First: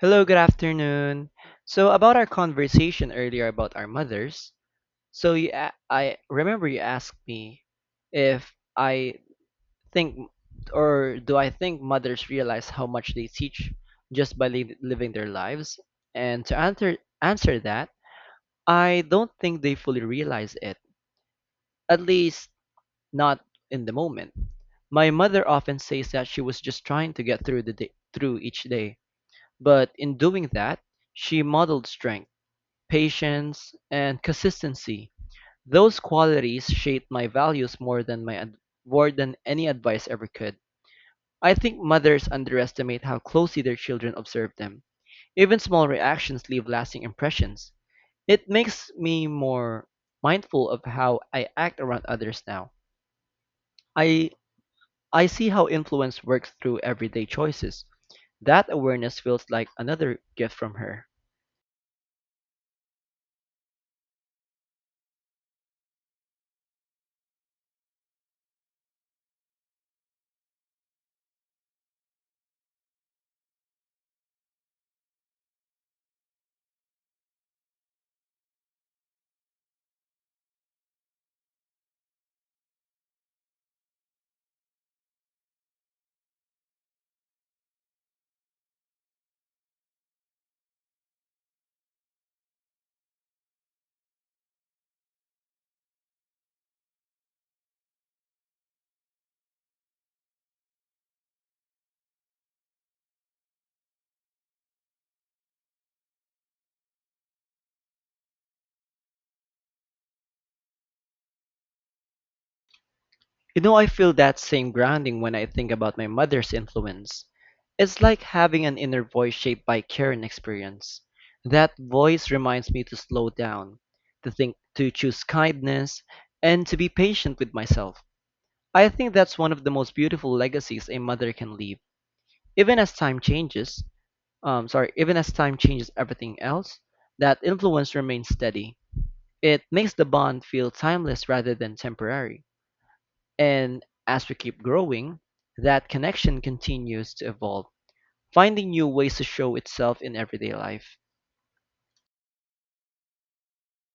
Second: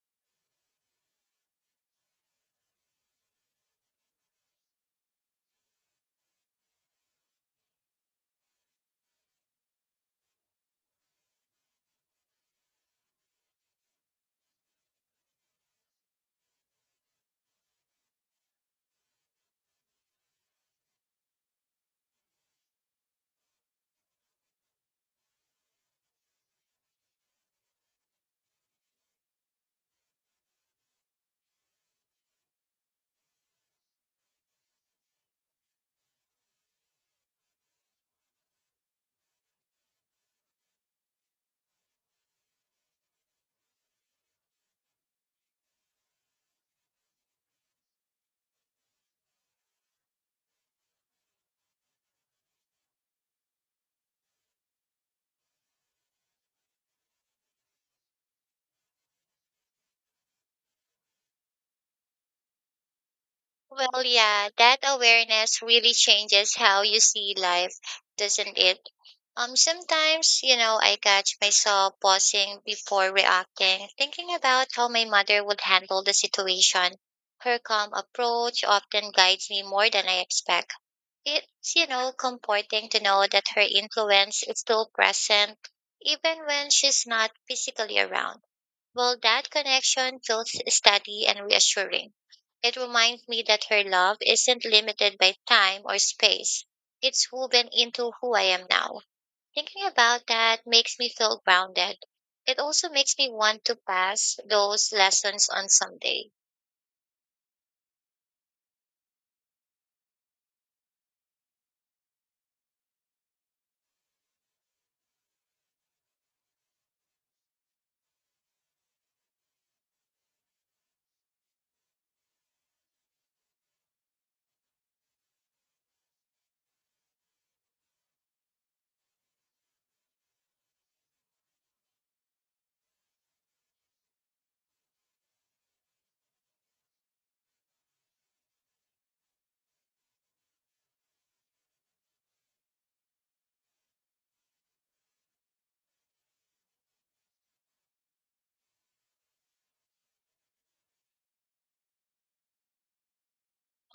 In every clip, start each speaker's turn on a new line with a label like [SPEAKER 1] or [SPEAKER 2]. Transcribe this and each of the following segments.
[SPEAKER 1] Hello, good afternoon. So, about our conversation earlier about our mothers, I remember you asked me if I think or do I think mothers realize how much they teach just by living their lives? And to answer that, I don't think they fully realize it, at least not in the moment. My mother often says that she was just trying to get through the day, through each day, but in doing that, she modeled strength patience, and consistency. Those qualities shaped my values more than more than any advice ever could. I think mothers underestimate how closely their children observe them. Even small reactions leave lasting impressions. It makes me more mindful of how I act around others now. I I see how influence works through everyday choices. That awareness feels like another gift from her.
[SPEAKER 2] Well, yeah, that awareness really changes how you see life, doesn't it? Sometimes, you know, I catch myself pausing before reacting, thinking about how my mother would handle the situation. Her calm approach often guides me more than I expect. It's, you know, comforting to know that her influence is still present, even when she's not physically around. Well, that connection feels steady and reassuring. It reminds me that her love isn't limited by time or space. It's woven into who I am now. Thinking about that makes me feel grounded. It also makes me want to pass those lessons on someday.
[SPEAKER 1] You know, I feel that same grounding when I think about my mother's influence. It's like having an inner voice shaped by care and experience. That voice reminds me to slow down, to think, to choose kindness, and to be patient with myself. I think that's one of the most beautiful legacies a mother can leave. Even as time changes, Even as time changes everything else, that influence remains steady. It makes the bond feel timeless rather than temporary. And as we keep growing, that connection continues to evolve, finding new ways to show itself in everyday life.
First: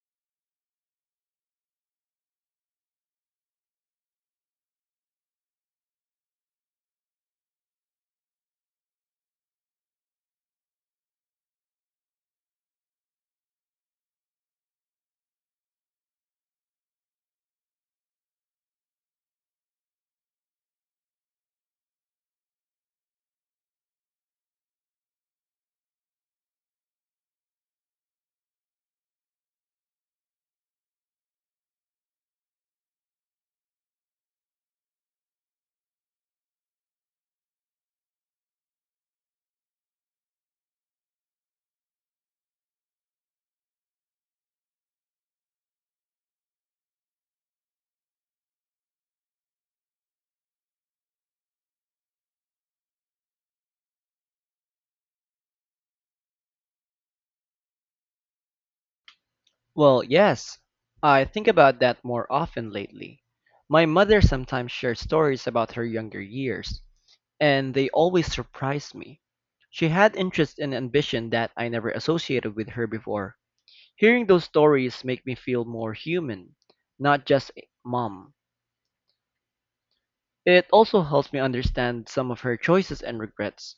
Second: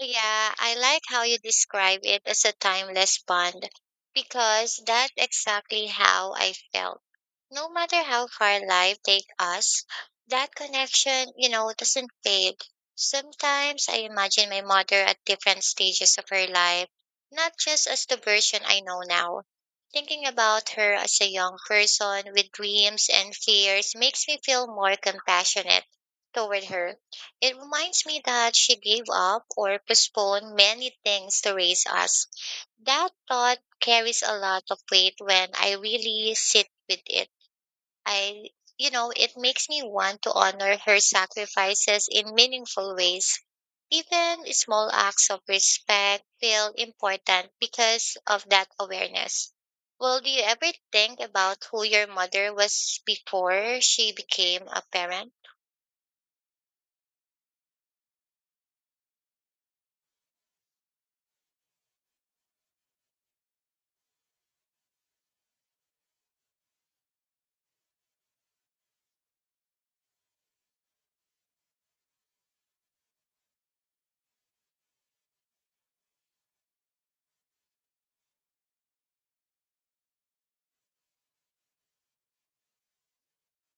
[SPEAKER 2] Yeah, I like how you describe it as a timeless bond because that's exactly how I felt. No matter how far life takes us, that connection, you know, doesn't fade. Sometimes I imagine my mother at different stages of her life, not just as the version I know now. Thinking about her as a young person with dreams and fears makes me feel more compassionate toward her. It reminds me that she gave up or postponed many things to raise us. That thought carries a lot of weight when I really sit with it. I, you know, it makes me want to honor her sacrifices in meaningful ways. Even small acts of respect feel important because of that awareness. Well, do you ever think about who your mother was before she became a parent?
[SPEAKER 1] Well, yes, I think about that more often lately. My mother sometimes shares stories about her younger years, and they always surprise me. She had interest and ambition that I never associated with her before. Hearing those stories make me feel more human, not just a mom. It also helps me understand some of her choices and regrets.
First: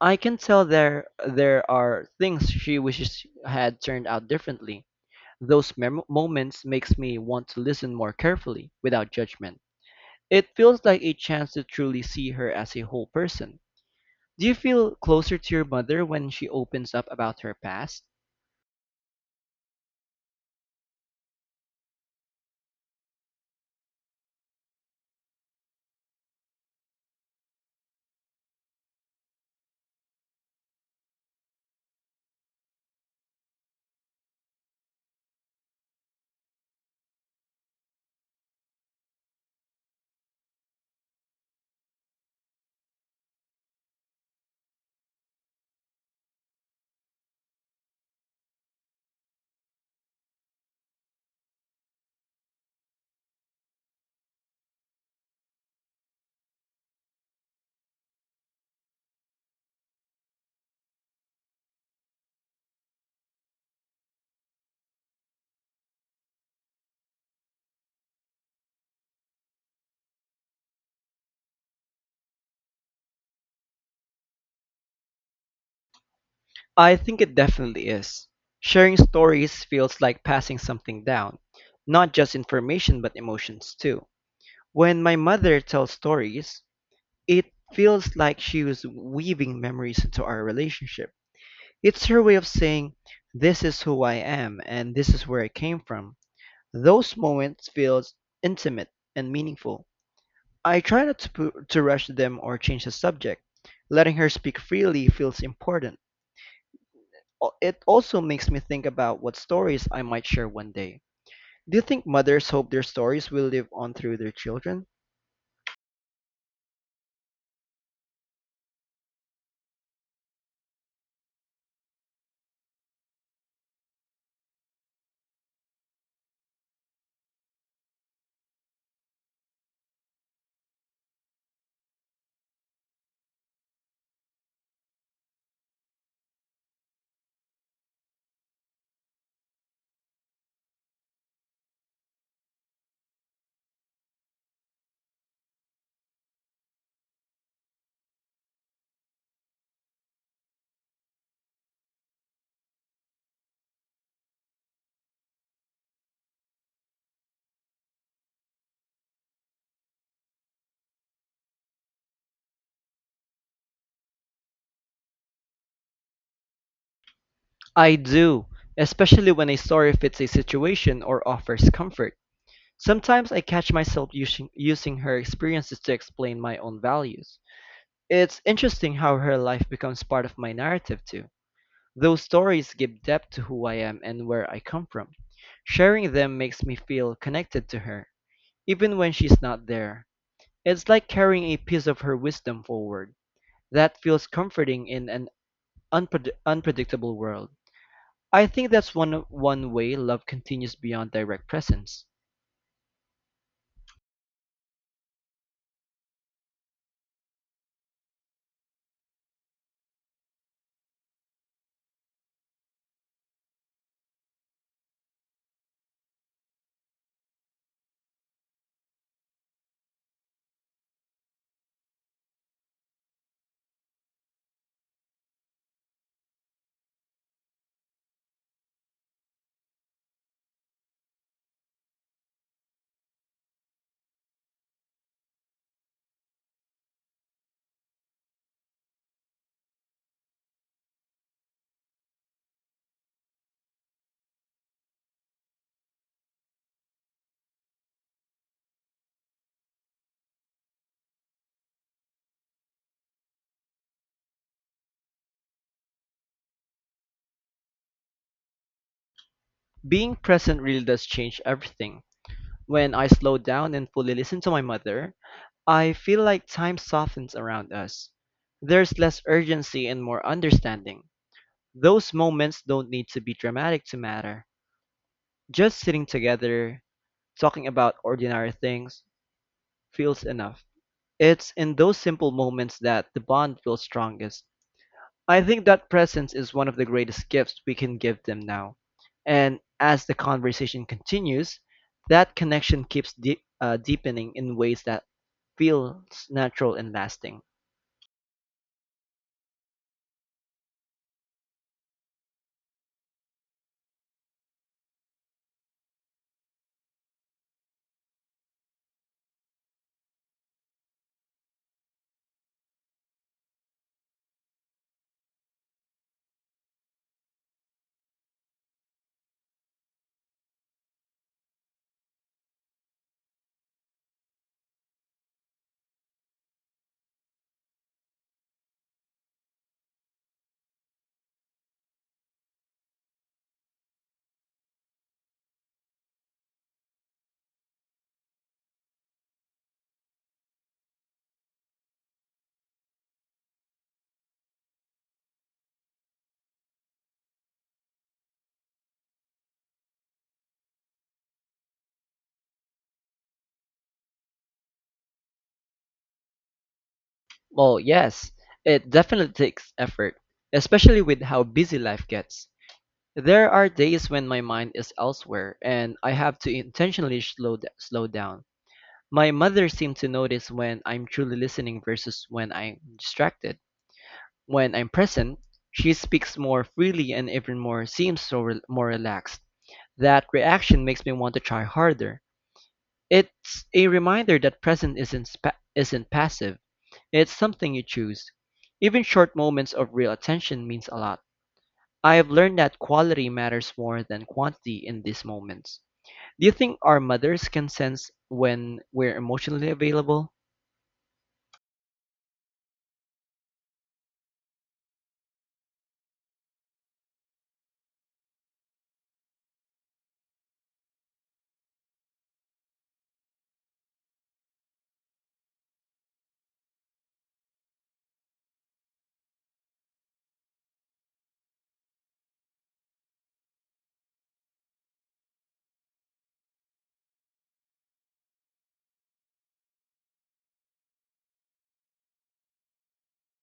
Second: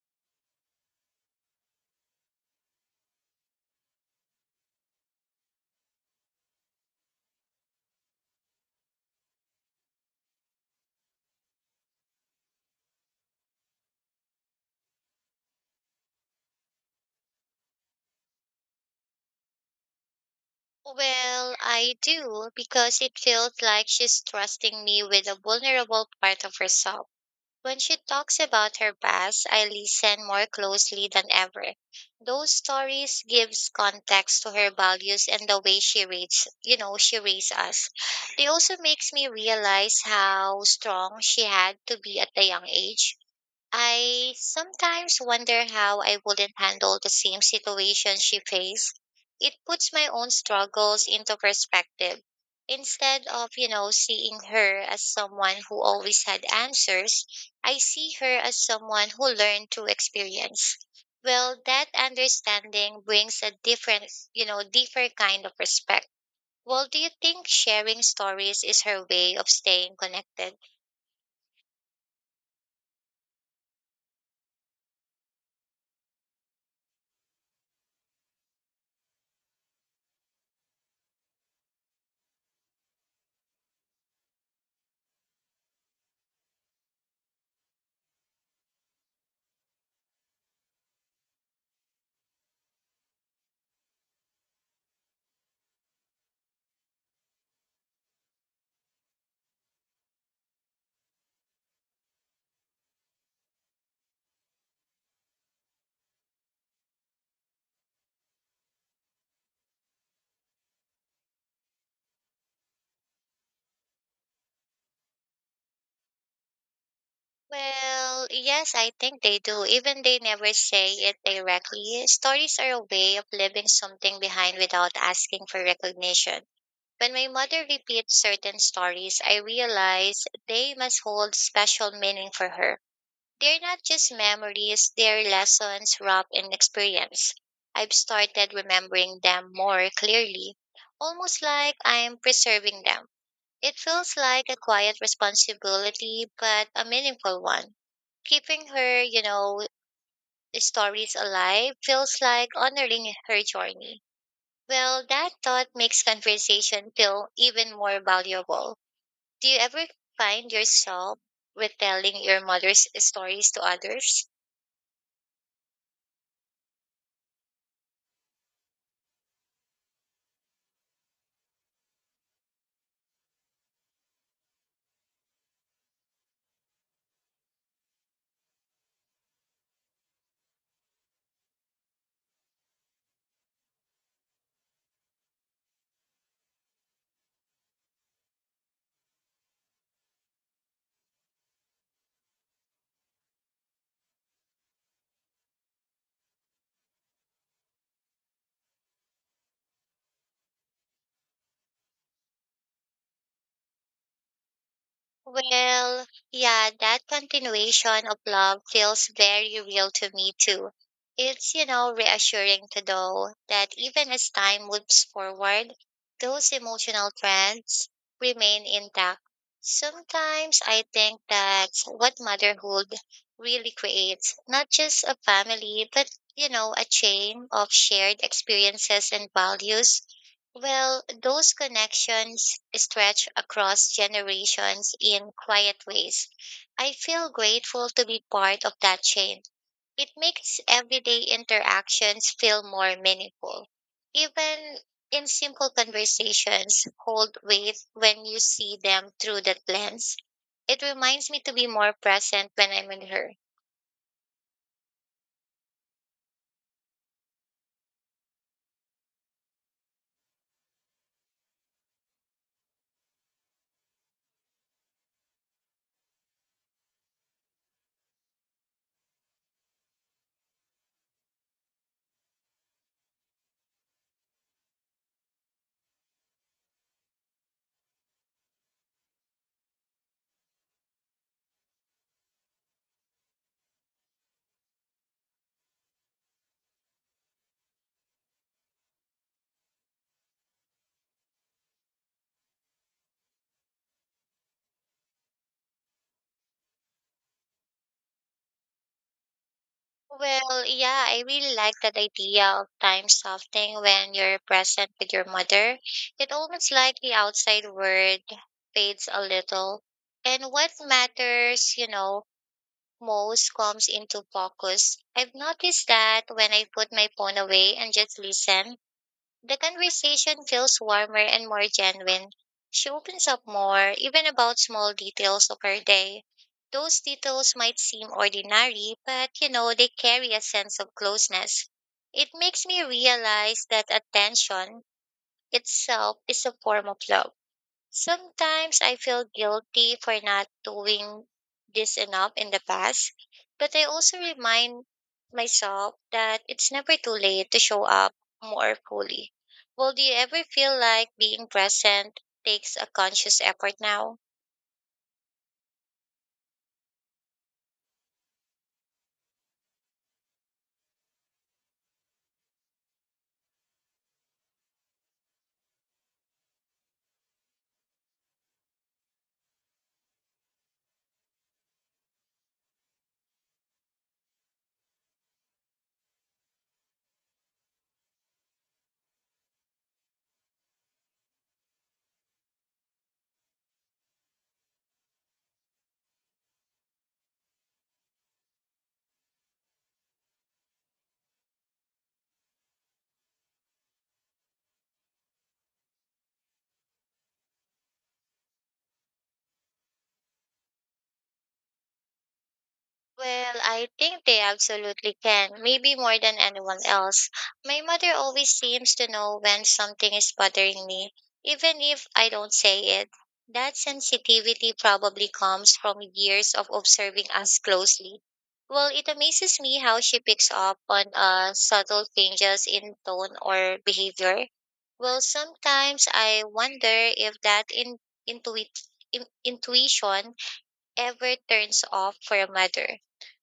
[SPEAKER 1] I can tell there are things she wishes had turned out differently. Those moments makes me want to listen more carefully without judgment. It feels like a chance to truly see her as a whole person. Do you feel closer to your mother when she opens up about her past?
[SPEAKER 2] Well, I do because it feels like she's trusting me with a vulnerable part of herself. When she talks about her past, I listen more closely than ever. Those stories gives context to her values and the way she reads, you know, she raised us. It also makes me realize how strong she had to be at a young age. I sometimes wonder how I wouldn't handle the same situation she faced. It puts my own struggles into perspective. Instead of, you know, seeing her as someone who always had answers, I see her as someone who learned through experience. Well, that understanding brings a different, you know, different kind of respect. Well, do you think sharing stories is her way of staying connected?
[SPEAKER 1] I think it definitely is. Sharing stories feels like passing something down, not just information but emotions too. When my mother tells stories, it feels like she was weaving memories into our relationship. It's her way of saying, this is who I am and this is where I came from. Those moments feel intimate and meaningful. I try not to rush them or change the subject. Letting her speak freely feels important. It also makes me think about what stories I might share one day. Do you think mothers hope their stories will live on through their children?
[SPEAKER 2] Well, yes, I think they do. Even they never say it directly. Stories are a way of leaving something behind without asking for recognition. When my mother repeats certain stories, I realize they must hold special meaning for her. They're not just memories, they're lessons wrapped in experience. I've started remembering them more clearly, almost like I'm preserving them. It feels like a quiet responsibility, but a meaningful one. Keeping her, you know, stories alive feels like honoring her journey. Well, that thought makes conversation feel even more valuable. Do you ever find yourself retelling your mother's stories to others?
[SPEAKER 1] I do, especially when a story fits a situation or offers comfort. Sometimes I catch myself using her experiences to explain my own values. It's interesting how her life becomes part of my narrative, too. Those stories give depth to who I am and where I come from. Sharing them makes me feel connected to her, even when she's not there. It's like carrying a piece of her wisdom forward. That feels comforting in an unpredictable world. I think that's one way love continues beyond direct presence.
[SPEAKER 2] Well, yeah, that continuation of love feels very real to me too. It's, you know, reassuring to know that even as time moves forward, those emotional trends remain intact. Sometimes I think that's what motherhood really creates, not just a family, but, you know, a chain of shared experiences and values. Well, those connections stretch across generations in quiet ways. I feel grateful to be part of that chain. It makes everyday interactions feel more meaningful. Even in simple conversations, hold weight when you see them through that lens. It reminds me to be more present when I'm with her.
[SPEAKER 1] Being present really does change everything. When I slow down and fully listen to my mother, I feel like time softens around us. There's less urgency and more understanding. Those moments don't need to be dramatic to matter. Just sitting together, talking about ordinary things, feels enough. It's in those simple moments that the bond feels strongest. I think that presence is one of the greatest gifts we can give them now. And as the conversation continues, that connection keeps deepening in ways that feels natural and lasting.
[SPEAKER 2] Well, yeah, I really like that idea of time softening when you're present with your mother. It almost like the outside world fades a little. And what matters, you know, most comes into focus. I've noticed that when I put my phone away and just listen, the conversation feels warmer and more genuine. She opens up more, even about small details of her day. Those details might seem ordinary, but you know, they carry a sense of closeness. It makes me realize that attention itself is a form of love. Sometimes I feel guilty for not doing this enough in the past, but I also remind myself that it's never too late to show up more fully. Well, do you ever feel like being present takes a conscious effort now?
[SPEAKER 1] Well, yes, it definitely takes effort, especially with how busy life gets. There are days when my mind is elsewhere and I have to intentionally slow down. My mother seemed to notice when I'm truly listening versus when I'm distracted. When I'm present, she speaks more freely and even more seems so re- more relaxed. That reaction makes me want to try harder. It's a reminder that present isn't spa- isn't passive. It's something you choose. Even short moments of real attention means a lot. I have learned that quality matters more than quantity in these moments. Do you think our mothers can sense when we're emotionally available?
[SPEAKER 2] Well, I think they absolutely can, maybe more than anyone else. My mother always seems to know when something is bothering me, even if I don't say it. That sensitivity probably comes from years of observing us closely. Well, it amazes me how she picks up on subtle changes in tone or behavior. Well, sometimes I wonder if that in, intuit, in, intuition ever turns off for a mother.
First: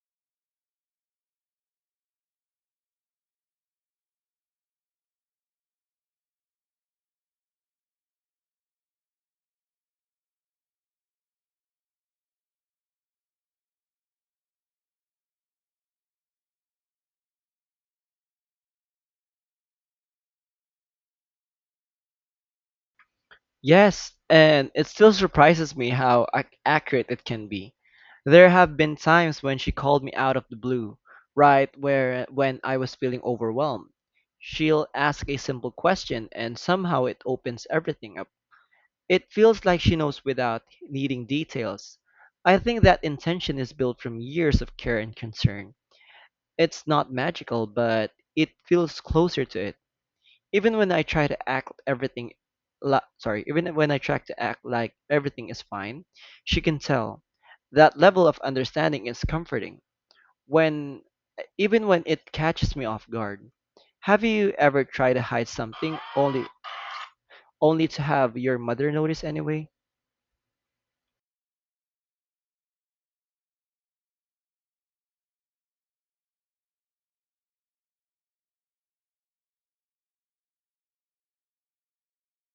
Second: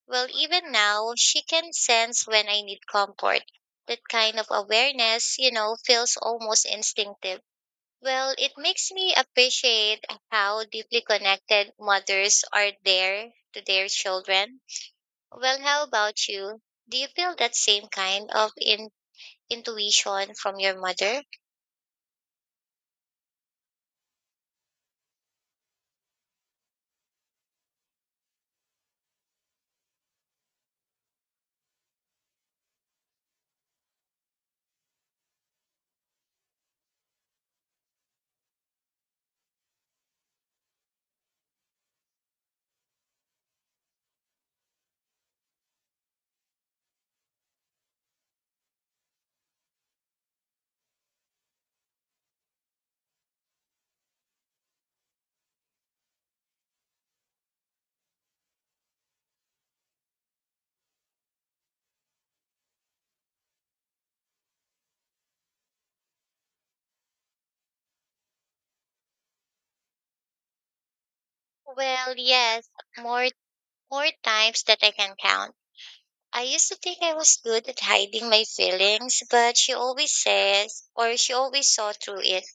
[SPEAKER 2] Well, even now, she can sense when I need comfort. That kind of awareness, you know, feels almost instinctive. Well, it makes me appreciate how deeply connected mothers are there to their children. Well, how about you? Do you feel that same kind of intuition from your mother?
[SPEAKER 1] Yes, and it still surprises me how accurate it can be. There have been times when she called me out of the blue, right where when I was feeling overwhelmed. She'll ask a simple question and somehow it opens everything up. It feels like she knows without needing details. I think that intention is built from years of care and concern. It's not magical, but it feels closer to it. Even when I try to act everything la- sorry, Even when I try to act like everything is fine, she can tell. That level of understanding is comforting. When Even when it catches me off guard. Have you ever tried to hide something only to have your mother notice anyway?
[SPEAKER 2] Well, yes, more more times that I can count. I used to think I was good at hiding my feelings, but she always says, or she always saw through it.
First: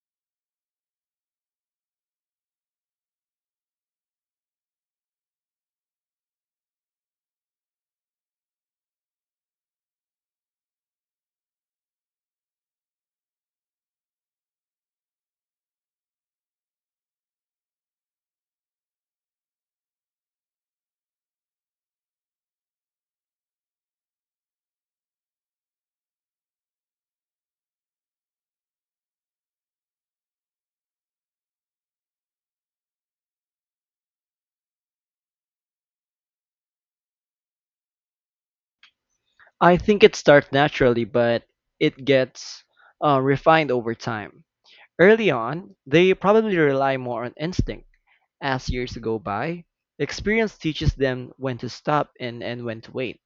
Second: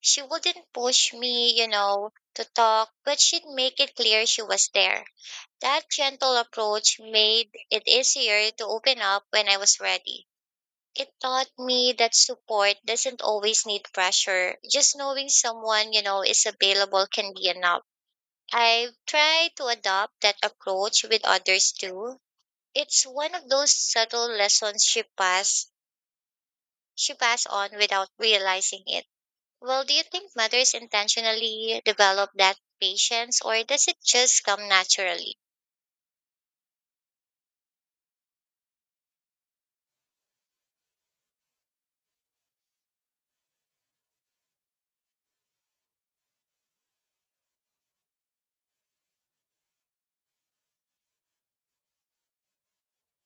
[SPEAKER 2] She wouldn't push me, you know, to talk, but she'd make it clear she was there. That gentle approach made it easier to open up when I was ready. It taught me that support doesn't always need pressure. Just knowing someone, you know, is available can be enough. I've tried to adopt that approach with others too, it's one of those subtle lessons she passed on without realizing it. Well, do you think mothers intentionally develop that patience or does it just come naturally?
[SPEAKER 1] I think it starts naturally, but it gets refined over time. Early on, they probably rely more on instinct. As years go by, experience teaches them when to stop and when to wait.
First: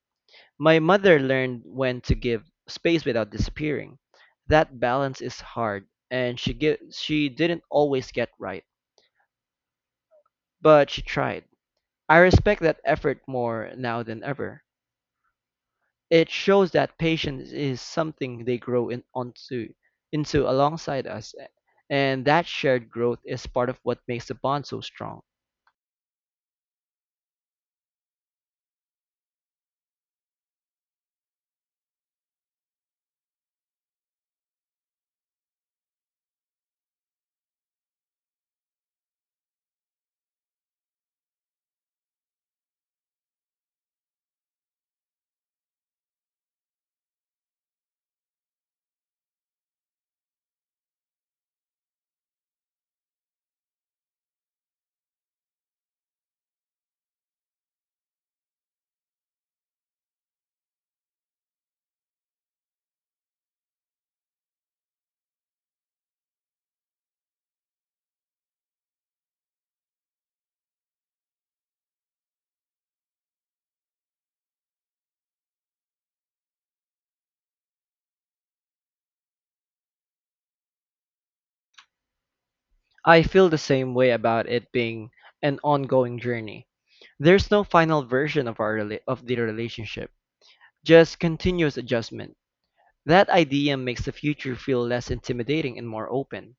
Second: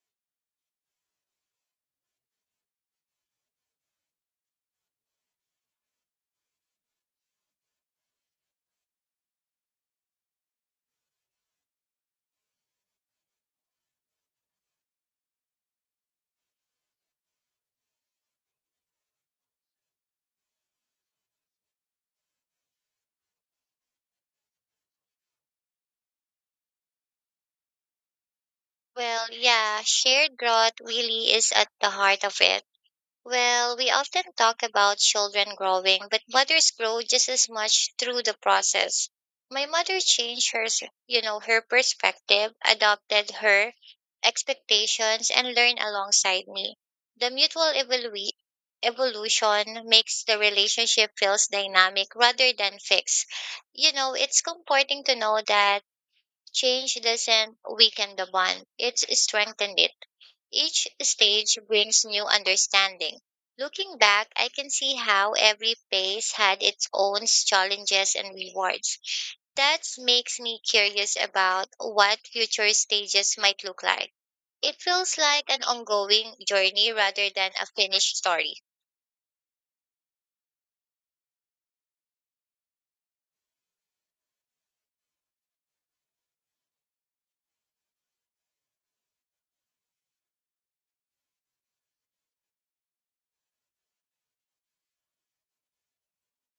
[SPEAKER 1] My mother learned when to give space without disappearing. That balance is hard, and she didn't always get right, but she tried. I respect that effort more now than ever. It shows that patience is something they grow in, onto into alongside us, and that shared growth is part of what makes the bond so strong.
[SPEAKER 2] Well, yeah, shared growth really is at the heart of it. Well, we often talk about children growing, but mothers grow just as much through the process. My mother changed you know, her perspective, adopted her expectations, and learned alongside me. The evolution makes the relationship feels dynamic rather than fixed. You know, it's comforting to know that change doesn't weaken the bond; it's strengthened it. Each stage brings new understanding. Looking back, I can see how every phase had its own challenges and rewards. That makes me curious about what future stages might look like. It feels like an ongoing journey rather than a finished story.
[SPEAKER 1] I feel the same way about it being an ongoing journey. There's no final version of the relationship, just continuous adjustment. That idea makes the future feel less intimidating and more open.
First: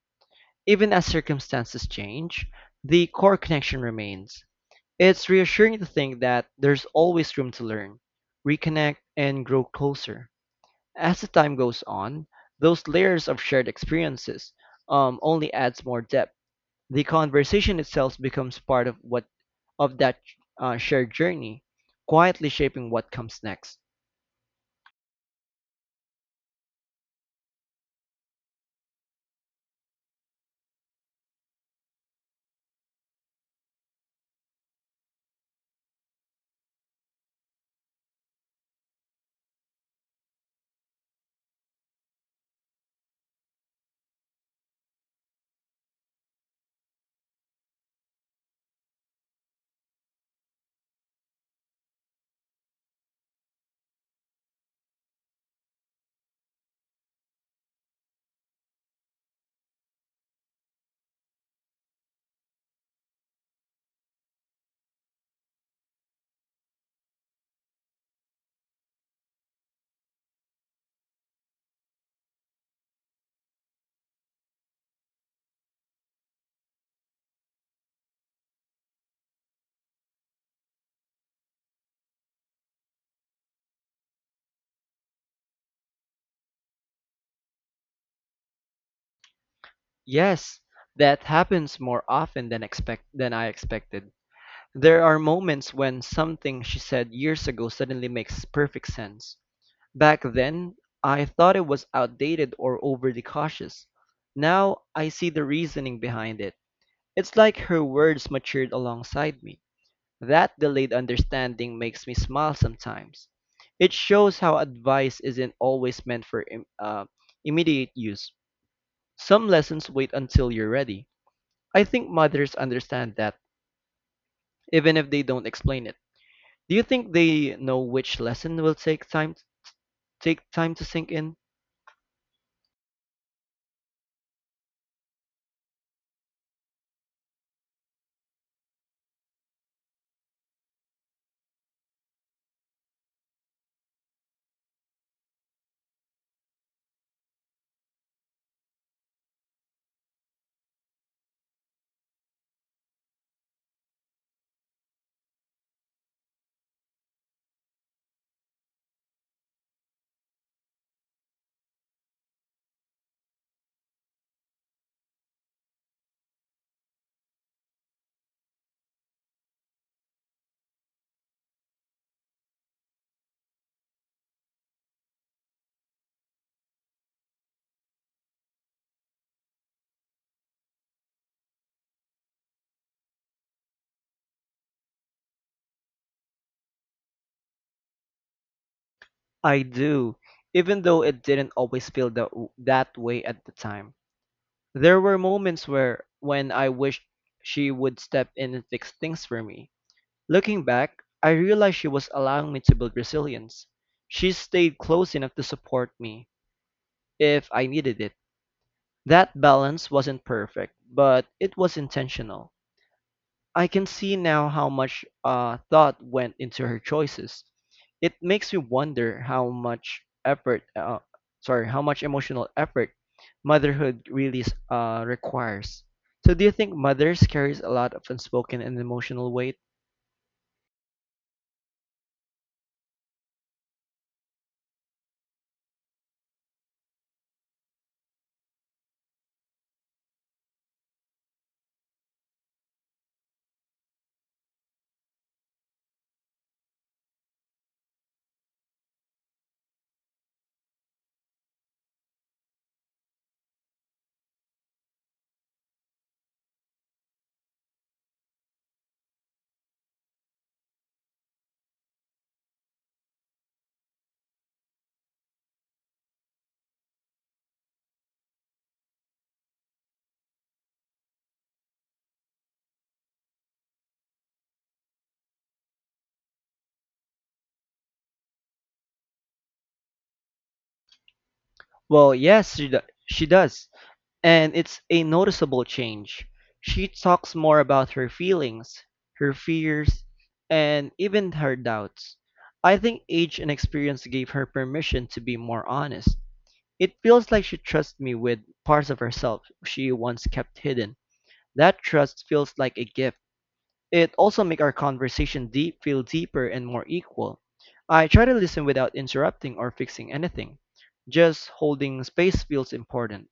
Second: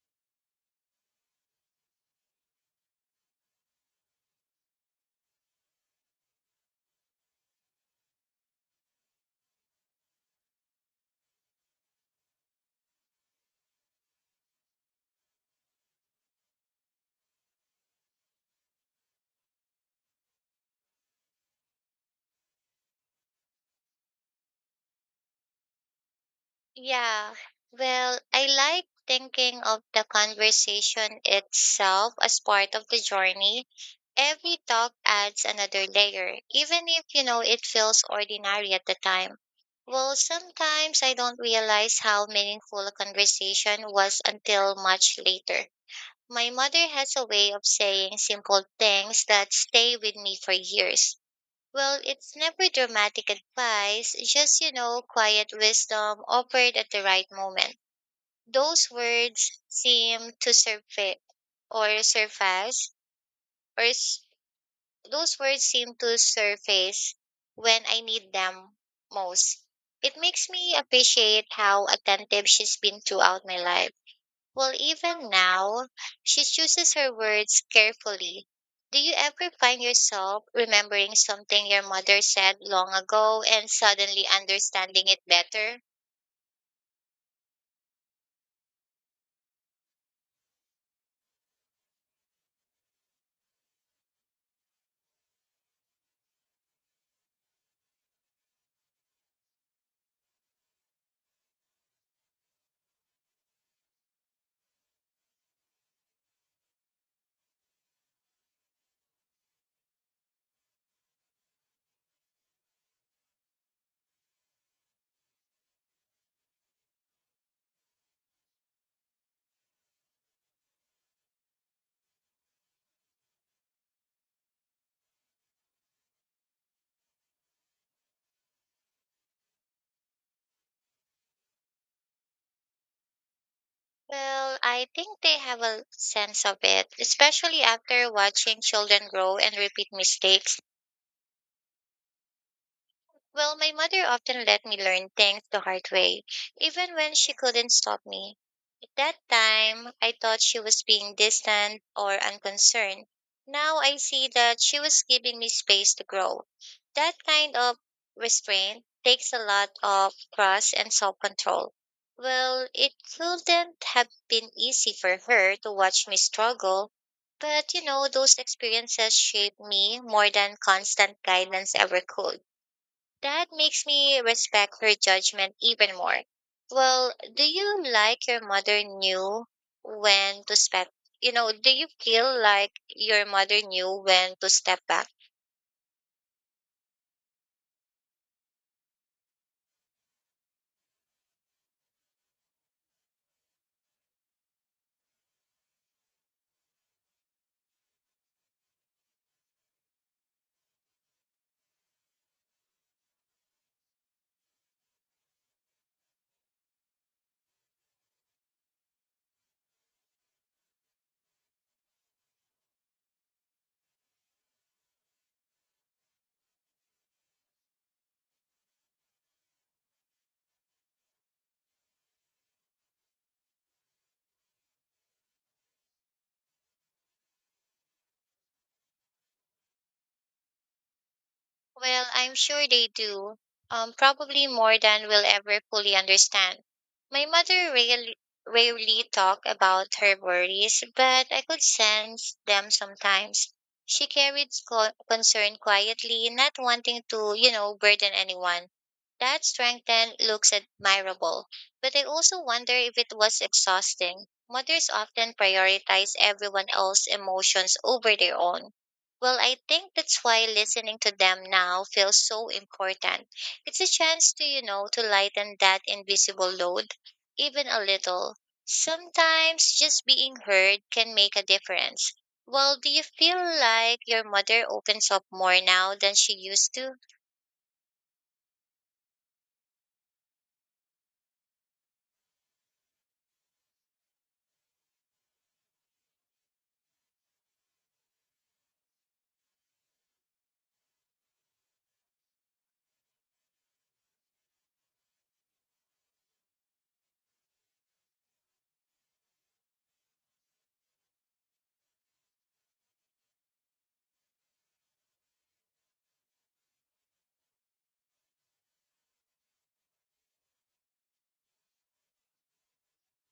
[SPEAKER 1] Even as circumstances change, the core connection remains. It's reassuring to think that there's always room to learn, reconnect, and grow closer. As the time goes on, those layers of shared experiences only adds more depth. The conversation itself becomes part of that shared journey, quietly shaping what comes next.
[SPEAKER 2] Yeah. Well, I like thinking of the conversation itself as part of the journey. Every talk adds another layer, even if, you know, it feels ordinary at the time. Well, sometimes I don't realize how meaningful a conversation was until much later. My mother has a way of saying simple things that stay with me for years. Well, it's never dramatic advice, just, you know, quiet wisdom offered at the right moment. Those words seem to surface or surface, or s- Those words seem to surface when I need them most. It makes me appreciate how attentive she's been throughout my life. Well, even now, she chooses her words carefully. Do you ever find yourself remembering something your mother said long ago and suddenly understanding it better?
[SPEAKER 1] Yes, that happens more often than expect than I expected. There are moments when something she said years ago suddenly makes perfect sense. Back then, I thought it was outdated or overly cautious. Now I see the reasoning behind it. It's like her words matured alongside me. That delayed understanding makes me smile sometimes. It shows how advice isn't always meant for immediate use. Some lessons wait until you're ready. I think mothers understand that, even if they don't explain it. Do you think they know which lesson will take time to sink in?
[SPEAKER 2] Well, I think they have a sense of it, especially after watching children grow and repeat mistakes. Well, my mother often let me learn things the hard way, even when she couldn't stop me. That time, I thought she was being distant or unconcerned. Now I see that she was giving me space to grow. That kind of restraint takes a lot of trust and self control. Well, it couldn't have been easy for her to watch me struggle, but you know, those experiences shaped me more than constant guidance ever could. That makes me respect her judgment even more. Well, do you like your mother knew when to step, you know, do you feel like your mother knew when to step back?
[SPEAKER 1] I do, even though it didn't always that way at the time. There were moments where When I wished she would step in and fix things for me. Looking back, I realized she was allowing me to build resilience. She stayed close enough to support me if I needed it. That balance wasn't perfect, but it was intentional. I can see now how much thought went into her choices. It makes me wonder how much effort, sorry, How much emotional effort motherhood requires. So, do you think mothers carries a lot of unspoken and emotional weight?
[SPEAKER 2] Well, I'm sure they do, probably more than we'll ever fully understand. My mother rarely talked about her worries, but I could sense them sometimes. She carried concern quietly, not wanting to, you know, burden anyone. That strength then looks admirable, but I also wonder if it was exhausting. Mothers often prioritize everyone else's emotions over their own. Well, I think that's why listening to them now feels so important. It's a chance to, you know, to lighten that invisible load, even a little. Sometimes just being heard can make a difference. Well, do you feel like your mother opens up more now than she used to?
[SPEAKER 1] Well, yes, she does. And it's a noticeable change. She talks more about her feelings, her fears, and even her doubts. I think age and experience gave her permission to be more honest. It feels like she trusts me with parts of herself she once kept hidden. That trust feels like a gift. It also makes our conversation deep feel deeper and more equal. I try to listen without interrupting or fixing anything. Just holding space feels important.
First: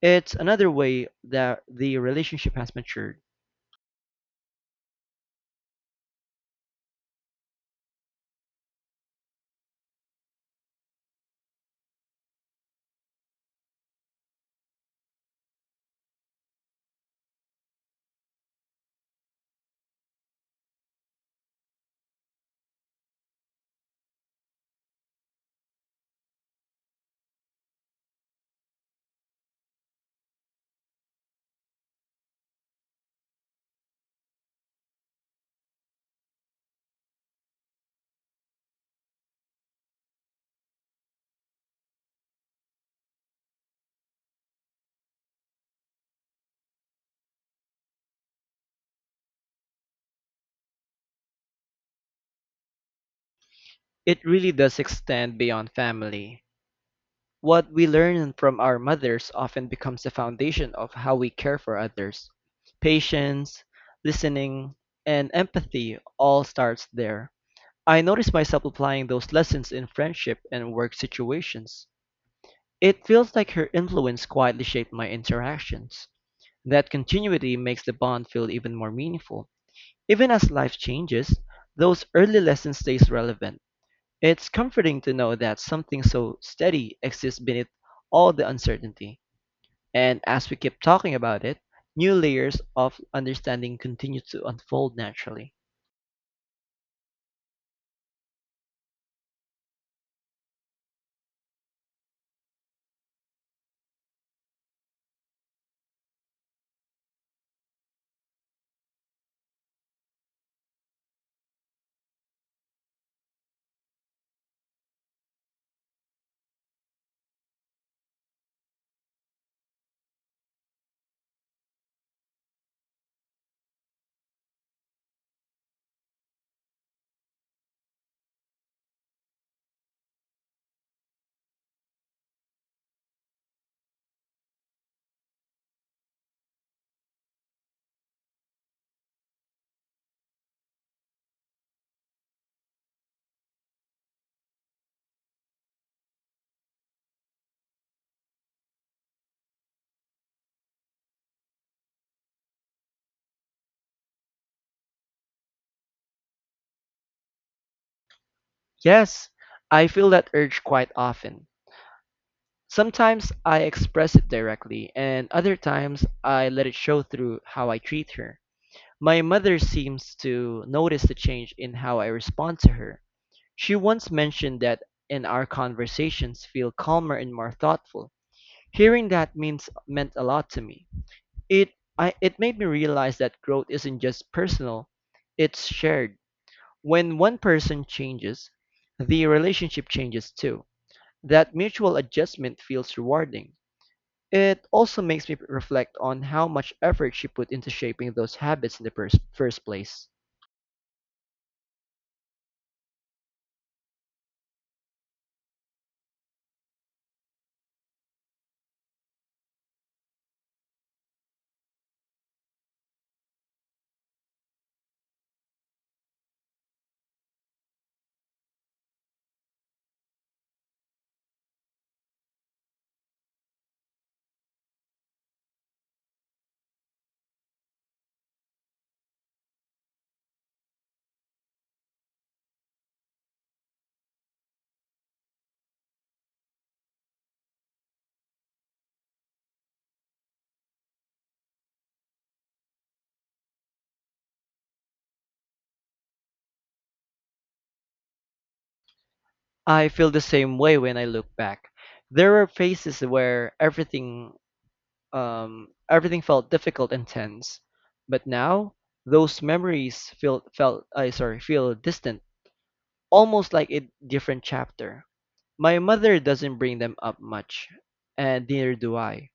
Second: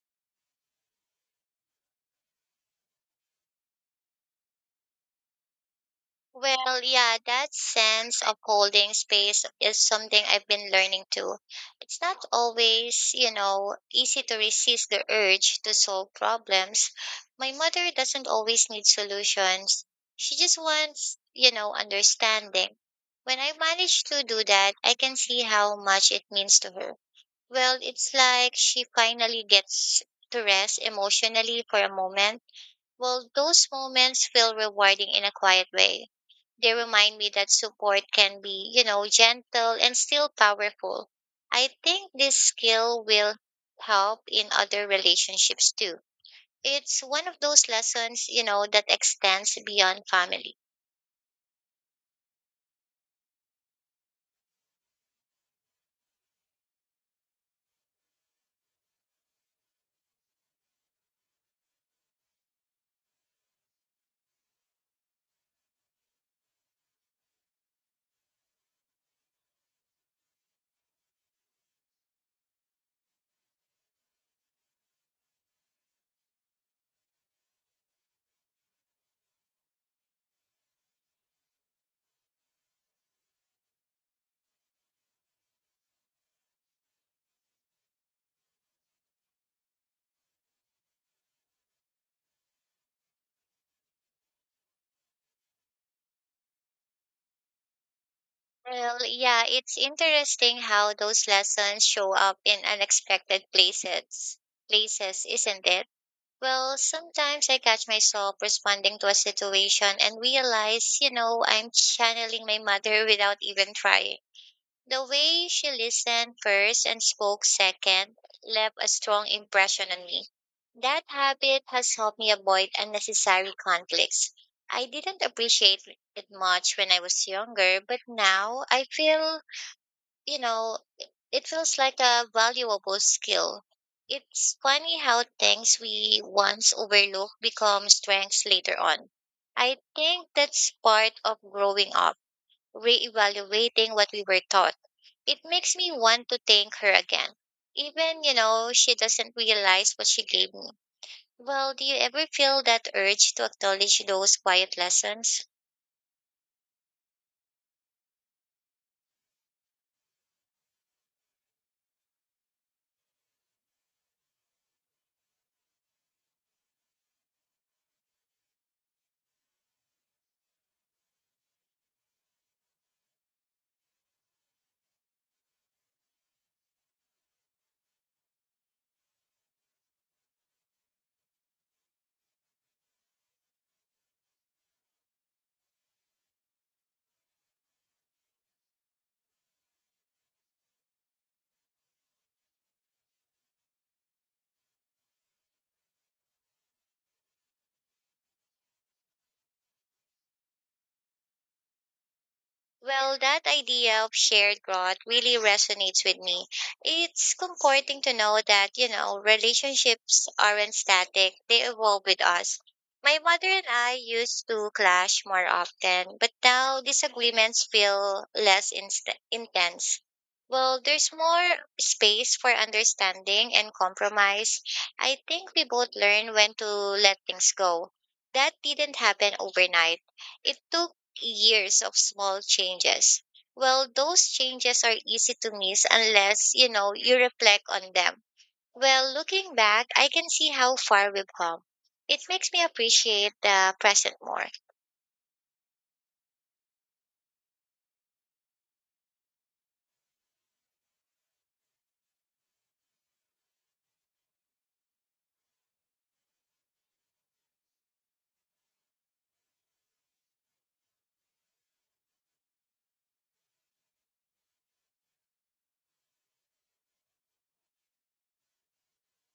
[SPEAKER 1] It's another way that the relationship has matured.
[SPEAKER 2] Well, yeah, that sense of holding space is something I've been learning too. It's not always, you know, easy to resist the urge to solve problems. My mother doesn't always need solutions. She just wants, you know, understanding. When I manage to do that, I can see how much it means to her. Well, it's like she finally gets to rest emotionally for a moment. Well, those moments feel rewarding in a quiet way. They remind me that support can be, you know, gentle and still powerful. I think this skill will help in other relationships too. It's one of those lessons, you know, that extends beyond family.
[SPEAKER 1] It really does extend beyond family. What we learn from our mothers often becomes the foundation of how we care for others. Patience, listening, and empathy all starts there. I notice myself applying those lessons in friendship and work situations. It feels like her influence quietly shaped my interactions. That continuity makes the bond feel even more meaningful. Even as life changes, those early lessons stays relevant. It's comforting to know that something so steady exists beneath all the uncertainty. And as we keep talking about it, new layers of understanding continue to unfold naturally.
[SPEAKER 2] Well, yeah, it's interesting how those lessons show up in unexpected places. Places, isn't it? Well, sometimes I catch myself responding to a situation and realize, you know, I'm channeling my mother without even trying. The way she listened first and spoke second left a strong impression on me. That habit has helped me avoid unnecessary conflicts. I didn't appreciate it much when I was younger, but now I feel you know, it feels like a valuable skill. It's funny how things we once overlook become strengths later on. I think that's part of growing up, reevaluating what we were taught. It makes me want to thank her again. Even, you know, she doesn't realize what she gave me. Well, do you ever feel that urge to acknowledge those quiet lessons?
[SPEAKER 1] Yes, I feel that urge quite often. Sometimes I express it directly, and other times I let it show through how I treat her. My mother seems to notice the change in how I respond to her. She once mentioned that and our conversations feel calmer and more thoughtful. Hearing that means meant a lot to me. It it made me realize that growth isn't just personal, it's shared. When one person changes, the relationship changes too. That mutual adjustment feels rewarding. It also makes me reflect on how much effort she put into shaping those habits in the first place.
[SPEAKER 2] Well, that idea of shared growth really resonates with me. It's comforting to know that, you know, relationships aren't static, they evolve with us. My mother and I used to clash more often, but now disagreements feel less intense. Well, there's more space for understanding and compromise. I think we both learn when to let things go. That didn't happen overnight. It took years of small changes. Well, those changes are easy to miss unless, you know, you reflect on them. Well, looking back, I can see how far we've come. It makes me appreciate the present more.
[SPEAKER 1] I feel the same way when I look back. There were phases where everything felt difficult and tense, but now those memories feel felt I sorry feel distant, almost like a different chapter. My mother doesn't bring them up much, and neither do I.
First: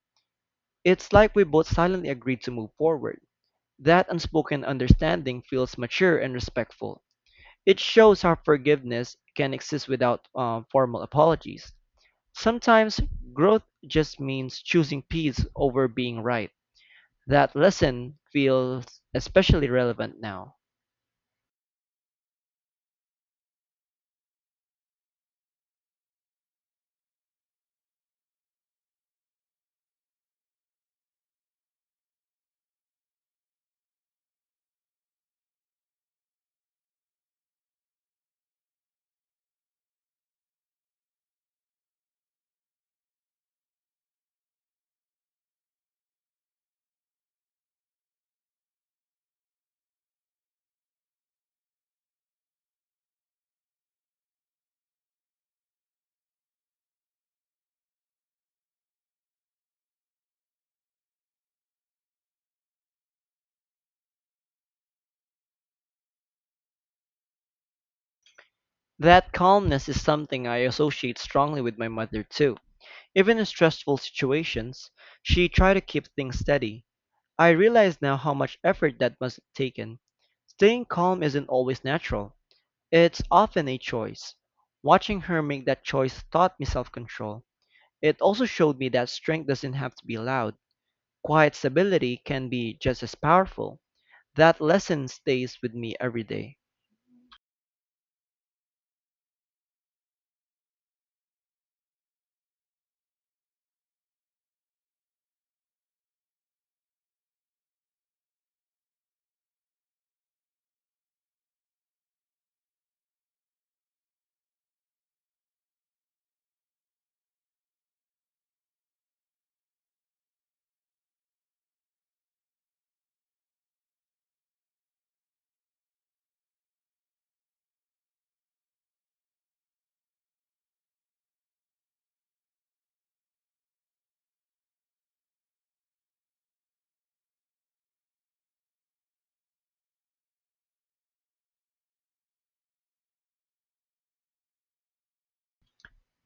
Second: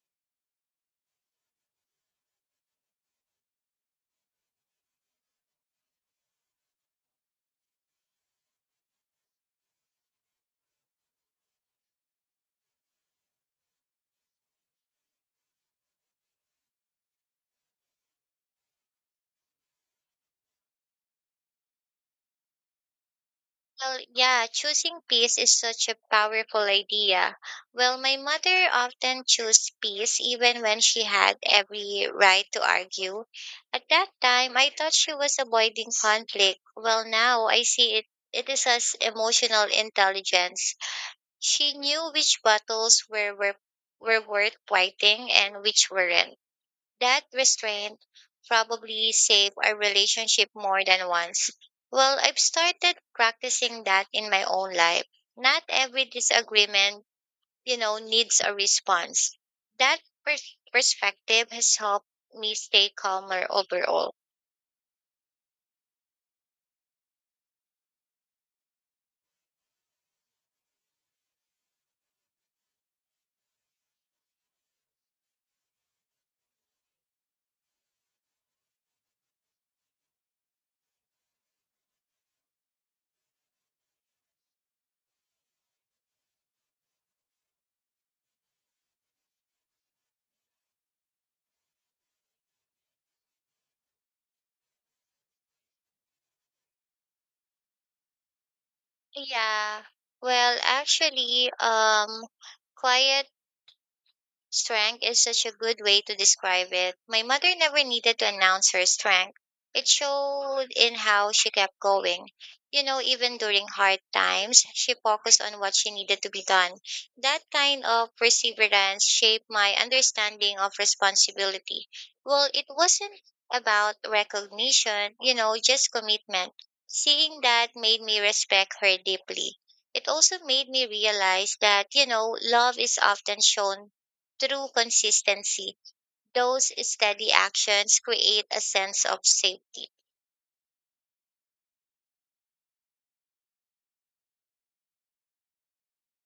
[SPEAKER 1] It's like we both silently agreed to move forward. That unspoken understanding feels mature and respectful. It shows how forgiveness can exist without formal apologies. Sometimes growth just means choosing peace over being right. That lesson feels especially relevant now.
[SPEAKER 2] Well, yeah, choosing peace is such a powerful idea. Well, my mother often chose peace even when she had every right to argue. At that time, I thought she was avoiding conflict. Well, now I see it, it is as emotional intelligence. She knew which battles were worth fighting and which weren't. That restraint probably saved our relationship more than once. Well, I've started practicing that in my own life. Not every disagreement, you know, needs a response. That perspective has helped me stay calmer overall.
[SPEAKER 1] That calmness is something I associate strongly with my mother, too. Even in stressful situations, she tried to keep things steady. I realize now how much effort that must have taken. Staying calm isn't always natural. It's often a choice. Watching her make that choice taught me self control. It also showed me that strength doesn't have to be loud, quiet stability can be just as powerful. That lesson stays with me every day.
[SPEAKER 2] Yeah. Well, actually, quiet Strength is such a good way to describe it. My mother never needed to announce her strength. It showed in how she kept going. You know, even during hard times, she focused on what she needed to be done. That kind of perseverance shaped my understanding of responsibility. Well, it wasn't about recognition, you know, just commitment. Seeing that made me respect her deeply. It also made me realize that, you know, love is often shown through consistency, those steady actions create a sense of safety.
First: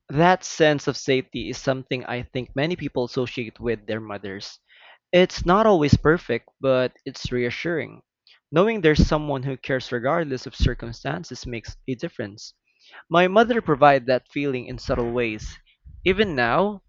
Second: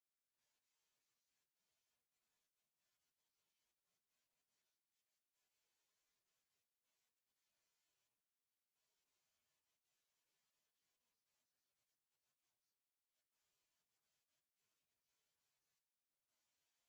[SPEAKER 1] That sense of safety is something I think many people associate with their mothers. It's not always perfect, but it's reassuring. Knowing there's someone who cares regardless of circumstances makes a difference. My mother provided that feeling in subtle ways. Even now,